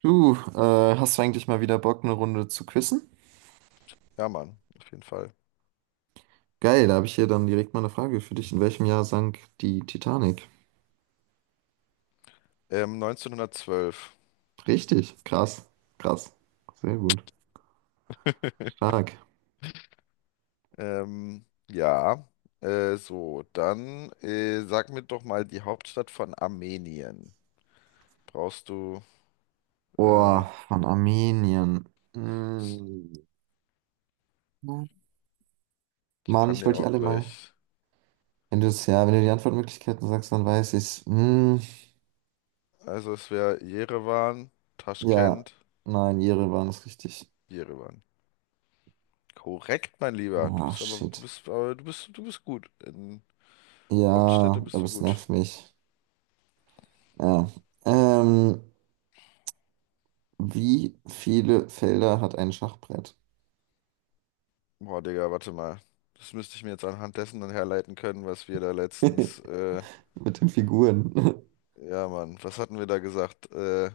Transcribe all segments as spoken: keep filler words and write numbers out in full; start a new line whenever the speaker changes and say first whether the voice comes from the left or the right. right: Du, äh, hast du eigentlich mal wieder Bock, eine Runde zu quizzen?
left: Ja, Mann, auf jeden Fall.
right: Geil, da habe ich hier dann direkt mal eine Frage für dich. In welchem Jahr sank die Titanic?
left: Ähm, neunzehnhundertzwölf.
right: Richtig, krass, krass. Sehr gut. Stark.
left: Ähm, ja, äh, so, Dann äh, sag mir doch mal die Hauptstadt von Armenien. Brauchst du, äh,
right: Boah, von Armenien. Mm.
left: Ich
right: Mann,
left: kann
right: ich wollte
left: dir
right: die
left: auch
right: alle mal.
left: gleich.
right: Wenn du es, ja, wenn du die Antwortmöglichkeiten sagst, dann weiß ich's. Mm,
left: Also es wäre Jerewan,
right: ja,
left: Taschkent,
right: nein, ihre waren es richtig.
left: Jerewan. Korrekt, mein Lieber. Du
right: Ach,
left: bist aber, du
right: shit.
left: bist, aber du bist, du bist gut. In Hauptstädte
right: Ja,
left: bist
right: aber
left: du
right: es
left: gut.
right: nervt mich. Ja. Ähm, Wie viele Felder hat ein Schachbrett?
left: Boah, Digga, warte mal. Das müsste ich mir jetzt anhand dessen dann herleiten können, was wir da letztens äh,
right: Mit den Figuren.
left: ja, Mann, was hatten wir da gesagt? Äh,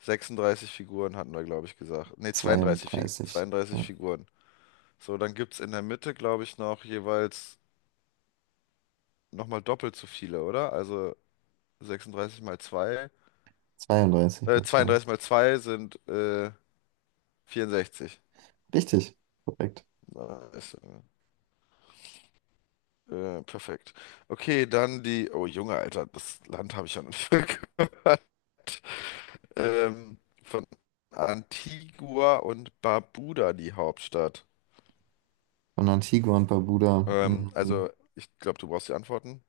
left: sechsunddreißig Figuren hatten wir, glaube ich, gesagt. Nee, zweiunddreißig, Fi-
right: Zweiunddreißig.
left: zweiunddreißig
right: Ja,
left: Figuren. So, dann gibt's in der Mitte, glaube ich, noch jeweils nochmal doppelt so viele, oder? Also sechsunddreißig mal zwei.
right: zweiunddreißig
left: äh,
right: mal zwei.
left: zweiunddreißig mal zwei sind äh, vierundsechzig.
right: Richtig, korrekt.
left: Nice. Äh, perfekt. Okay, dann die. Oh, Junge, Alter, das Land habe ich ja noch nicht gehört. Ähm, von Antigua und Barbuda die Hauptstadt.
right: Von Antigua und Barbuda.
left: Ähm,
right: Mhm.
left: also, Ich glaube, du brauchst die Antworten.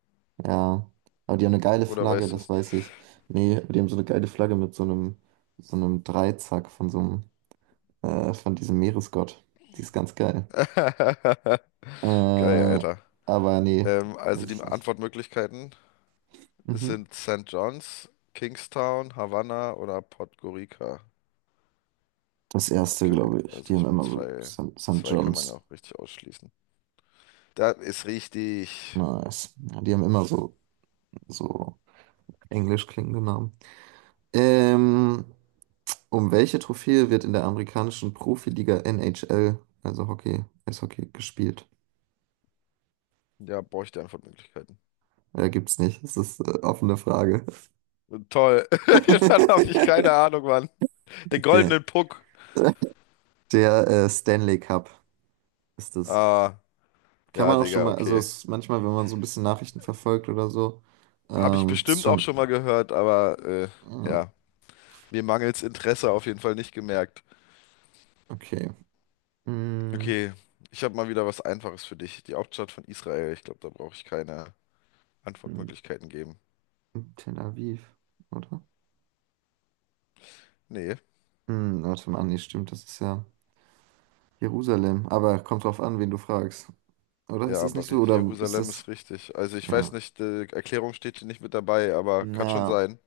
right: Ja. Aber die haben eine geile
left: Oder
right: Flagge,
left: weißt du
right: das
left: es?
right: weiß ich. Nee, aber die haben so eine geile Flagge mit so einem, so einem Dreizack von so einem, äh, von diesem Meeresgott. Die ist ganz geil.
left: Geil,
right: Äh,
left: Alter.
right: aber nee,
left: Ähm, also
right: weiß
left: die
right: ich nicht.
left: Antwortmöglichkeiten
right: Mhm.
left: sind Saint John's, Kingstown, Havanna oder Podgorica.
right: Das erste,
left: Okay,
right: glaube ich.
left: also
right: Die haben
left: ich meine,
right: immer so
left: zwei,
right: Saint
left: zwei kann man ja
right: John's.
left: auch richtig ausschließen. Da ist richtig.
right: Nice. Ja, die haben immer so, so englisch klingende Namen. Ähm, um welche Trophäe wird in der amerikanischen Profiliga N H L, also Hockey, Eishockey, gespielt?
left: Ja, brauche ich die Antwortmöglichkeiten.
right: Äh, gibt's nicht. Das ist äh, offene Frage.
left: Toll. Dann habe ich keine Ahnung, Mann. Den
right: Okay.
left: goldenen Puck.
right: Der äh, Stanley Cup ist es.
left: Ah,
right: Kann
left: ja,
right: man auch schon
left: Digga,
right: mal, also
left: okay.
right: es, manchmal, wenn man so ein bisschen Nachrichten verfolgt oder so,
left: Habe ich
right: ähm, ist
left: bestimmt auch
right: schon,
left: schon mal gehört, aber äh,
right: äh,
left: ja. Mir mangels Interesse auf jeden Fall nicht gemerkt.
right: okay. Mm,
left: Okay, ich habe mal wieder was Einfaches für dich. Die Hauptstadt von Israel. Ich glaube, da brauche ich keine
right: mm,
left: Antwortmöglichkeiten geben.
right: Tel Aviv, oder?
left: Nee,
right: Hm, warte mal, nee, stimmt, das ist ja Jerusalem. Aber kommt drauf an, wen du fragst. Oder
left: ja,
right: ist das
left: aber
right: nicht so?
left: Ri-
right: Oder ist
left: Jerusalem ist
right: das.
left: richtig. Also ich weiß
right: Ja.
left: nicht, die Erklärung steht hier nicht mit dabei, aber kann schon
right: Na.
left: sein.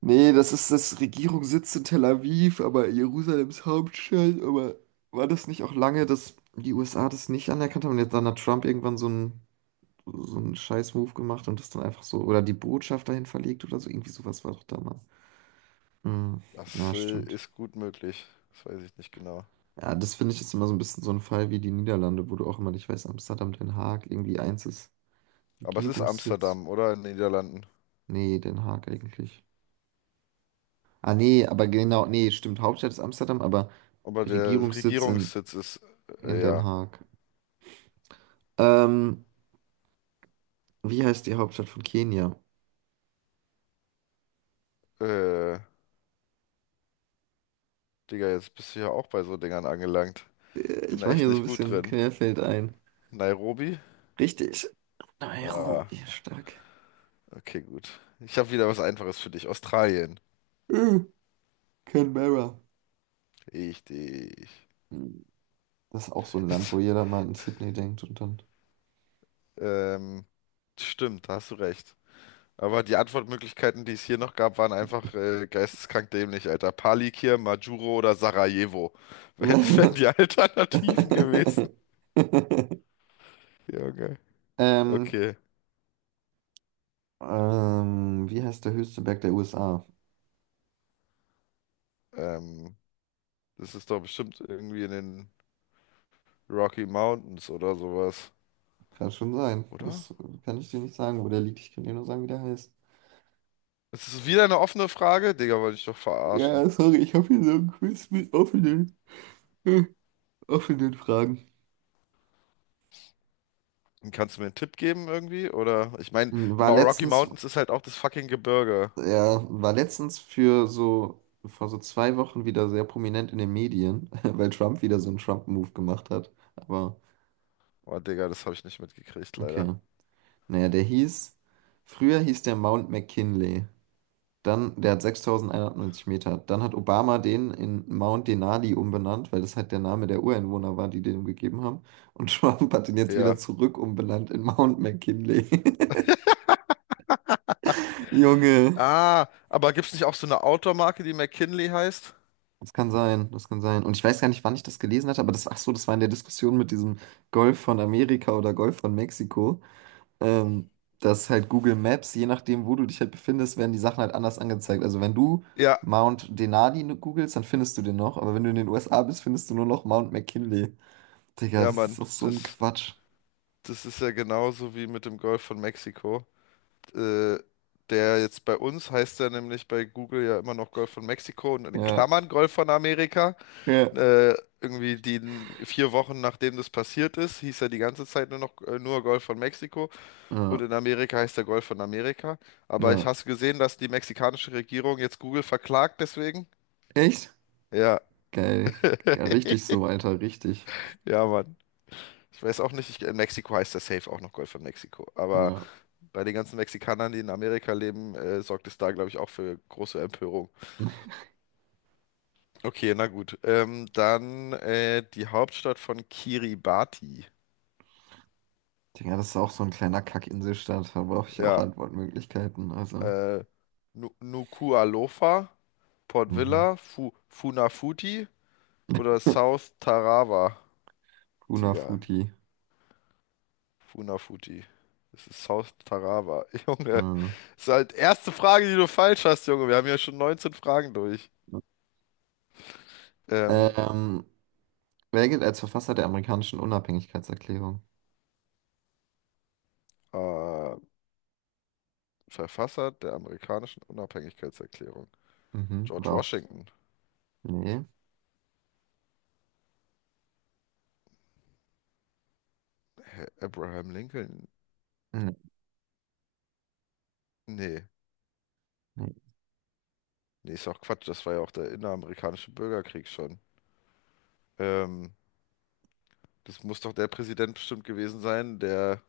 right: Nee, das ist das Regierungssitz in Tel Aviv, aber Jerusalems Hauptstadt. Aber war das nicht auch lange, dass die U S A das nicht anerkannt haben und jetzt dann hat Trump irgendwann so einen so einen Scheiß-Move gemacht und das dann einfach so. Oder die Botschaft dahin verlegt oder so. Irgendwie sowas war doch damals. Hm, ja,
left: Das äh,
right: stimmt.
left: ist gut möglich. Das weiß ich nicht genau.
right: Ja, das finde ich jetzt immer so ein bisschen so ein Fall wie die Niederlande, wo du auch immer nicht weißt, Amsterdam, Den Haag, irgendwie eins ist.
left: Aber es ist
right: Regierungssitz?
left: Amsterdam, oder? In den Niederlanden.
right: Nee, Den Haag eigentlich. Ah, nee, aber genau, nee, stimmt. Hauptstadt ist Amsterdam, aber
left: Aber der
right: Regierungssitz in,
left: Regierungssitz ist,
right: in
left: äh,
right: Den
left: ja.
right: Haag. Ähm, wie heißt die Hauptstadt von Kenia?
left: Äh, Digga, jetzt bist du ja auch bei so Dingern angelangt. Ich
right: Äh,
left: bin
right: Ich
left: da
right: mache
left: echt
right: hier so ein
left: nicht gut
right: bisschen
left: drin.
right: Querfeld ein.
left: Nairobi?
right: Richtig.
left: Ah.
right: Nairobi, stark.
left: Okay, gut. Ich habe wieder was Einfaches für dich. Australien.
right: Äh, Canberra.
left: Richtig.
right: Hm, Das ist auch so ein Land, wo jeder mal an Sydney denkt und dann.
left: Ähm, stimmt, da hast du recht. Aber die Antwortmöglichkeiten, die es hier noch gab, waren einfach äh, geisteskrank dämlich, Alter. Palikir, Majuro oder Sarajevo. Wären wären die Alternativen gewesen. Junge.
right: Ähm,
left: Okay.
right: ähm, wie heißt der höchste Berg der U S A?
left: Ähm, das ist doch bestimmt irgendwie in den Rocky Mountains oder sowas.
right: Kann schon sein.
left: Oder?
right: Das kann ich dir nicht sagen, wo der liegt. Ich kann dir nur sagen, wie der heißt.
left: Es ist wieder eine offene Frage? Digga, wollte ich doch verarschen.
right: Ja, sorry, ich habe hier so ein Quiz mit offenen, offenen Fragen.
left: Kannst du mir einen Tipp geben irgendwie? Oder ich meine,
right: Hm, War
left: Rocky
right: letztens,
left: Mountains ist halt auch das fucking Gebirge.
right: ja, war letztens für so, vor so zwei Wochen wieder sehr prominent in den Medien, weil Trump wieder so einen Trump-Move gemacht hat. Aber
left: Oh, Digga, das habe ich nicht mitgekriegt,
right: okay.
left: leider.
right: Naja, der hieß, früher hieß der Mount McKinley. Dann, der hat sechstausendeinhundertneunzig Meter. Dann hat Obama den in Mount Denali umbenannt, weil das halt der Name der Ureinwohner war, die den ihm gegeben haben. Und Trump hat den jetzt wieder
left: Ja.
right: zurück umbenannt in Mount McKinley. Junge,
left: Ah, aber gibt's nicht auch so eine Outdoor-Marke, die McKinley heißt?
right: das kann sein, das kann sein. Und ich weiß gar nicht, wann ich das gelesen hatte, aber das, ach so, das war in der Diskussion mit diesem Golf von Amerika oder Golf von Mexiko. ähm, dass halt Google Maps, je nachdem, wo du dich halt befindest, werden die Sachen halt anders angezeigt. Also wenn du
left: Ja,
right: Mount Denali ne, googelst, dann findest du den noch, aber wenn du in den U S A bist, findest du nur noch Mount McKinley. Digga,
left: ja,
right: das ist
left: Mann.
right: doch so ein
left: Das,
right: Quatsch.
left: das ist ja genauso wie mit dem Golf von Mexiko. Äh, Der jetzt bei uns heißt ja nämlich bei Google ja immer noch Golf von Mexiko und in den
right: Ja,
left: Klammern Golf von Amerika.
right: ja,
left: Äh, irgendwie die n- vier Wochen nachdem das passiert ist, hieß er die ganze Zeit nur noch äh, nur Golf von Mexiko. Und
right: ja,
left: in Amerika heißt der Golf von Amerika. Aber ich
right: ja.
left: hast du gesehen, dass die mexikanische Regierung jetzt Google verklagt deswegen?
right: Echt?
left: Ja,
right: Geil. Ja, richtig so, Alter, richtig.
left: ja, Mann. Ich weiß auch nicht, ich, in Mexiko heißt der Safe auch noch Golf von Mexiko. Aber
right: Ja.
left: bei den ganzen Mexikanern, die in Amerika leben, äh, sorgt es da, glaube ich, auch für große Empörung. Okay, na gut. Ähm, dann äh, Die Hauptstadt von Kiribati.
right: Digga, das ist auch so ein kleiner Kack-Inselstaat, da brauche ich auch
left: Ja,
right: Antwortmöglichkeiten, also.
left: äh, Nu- Nuku'alofa, Port
right: Mhm.
left: Vila, Fu Funafuti oder South Tarawa. Digga,
right: Funafuti.
left: Funafuti. Das ist South Tarawa. Junge,
right: Mhm.
left: das ist halt erste Frage, die du falsch hast, Junge. Wir haben ja schon neunzehn Fragen durch. Ähm,
right: Ähm, Wer gilt als Verfasser der amerikanischen Unabhängigkeitserklärung?
left: äh, Verfasser der amerikanischen Unabhängigkeitserklärung.
right: Mhm,
left: George
right: war auch.
left: Washington.
right: Nee.
left: Abraham Lincoln.
right: Nee.
left: Nee,
right: nee.
left: nee, ist auch Quatsch. Das war ja auch der inneramerikanische Bürgerkrieg schon. Ähm, das muss doch der Präsident bestimmt gewesen sein, der,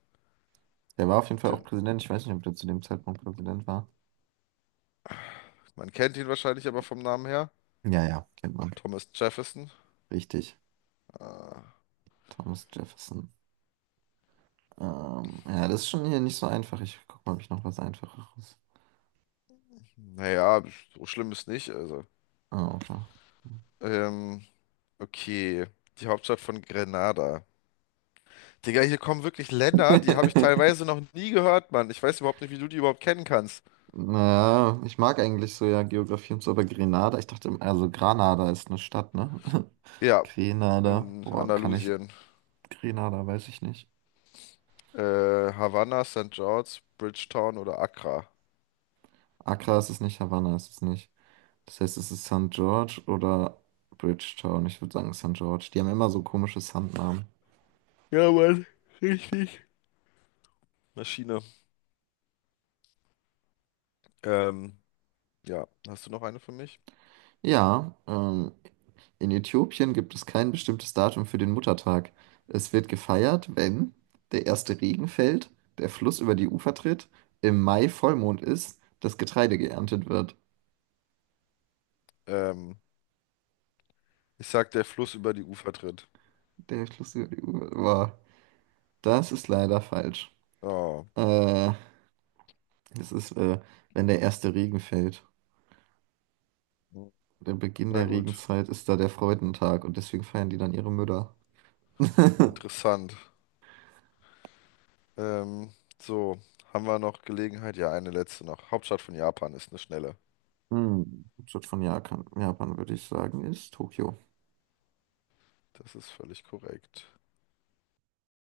right: Der war auf jeden Fall auch
left: den,
right: Präsident. Ich weiß nicht, ob der zu dem Zeitpunkt Präsident war.
left: man kennt ihn wahrscheinlich aber vom Namen her.
right: Ja, ja, kennt man.
left: Thomas Jefferson.
right: Richtig.
left: Ah,
right: Thomas Jefferson. Ähm, ja, das ist schon hier nicht so einfach. Ich guck mal, ob ich noch was Einfacheres.
left: naja, so schlimm ist nicht. Also.
right: Ah, okay.
left: Ähm, okay. Die Hauptstadt von Grenada. Digga, hier kommen wirklich Länder, die habe ich teilweise noch nie gehört, Mann. Ich weiß überhaupt nicht, wie du die überhaupt kennen kannst.
right: Naja, ich mag eigentlich so ja Geografie und so, aber Grenada, ich dachte, also Granada ist eine Stadt, ne?
left: Ja,
right: Grenada,
left: in
right: boah, kann ich,
left: Andalusien.
right: Grenada, weiß ich nicht.
left: Äh, Havanna, Saint George, Bridgetown oder Accra.
right: Accra ist es nicht, Havanna ist es nicht. Das heißt, es ist Saint George oder Bridgetown. Ich würde sagen Saint George. Die haben immer so komische Sandnamen.
left: Ja, Mann, richtig. Maschine. Ähm, ja, hast du noch eine für mich?
right: Ja, ähm, in Äthiopien gibt es kein bestimmtes Datum für den Muttertag. Es wird gefeiert, wenn der erste Regen fällt, der Fluss über die Ufer tritt, im Mai Vollmond ist, das Getreide geerntet wird.
left: Ähm, ich sag, der Fluss über die Ufer tritt.
right: Der Fluss über die Ufer. Boah, das ist leider falsch.
left: Oh,
right: Äh, Es ist, äh, wenn der erste Regen fällt. Der Beginn
left: na
right: der
left: gut.
right: Regenzeit ist da der Freudentag und deswegen feiern die dann ihre Mütter.
left: Interessant. Ähm, so, haben wir noch Gelegenheit? Ja, eine letzte noch. Hauptstadt von Japan ist eine schnelle.
right: Hm, Hauptstadt von Japan, Japan würde ich sagen, ist Tokio.
left: Das ist völlig korrekt.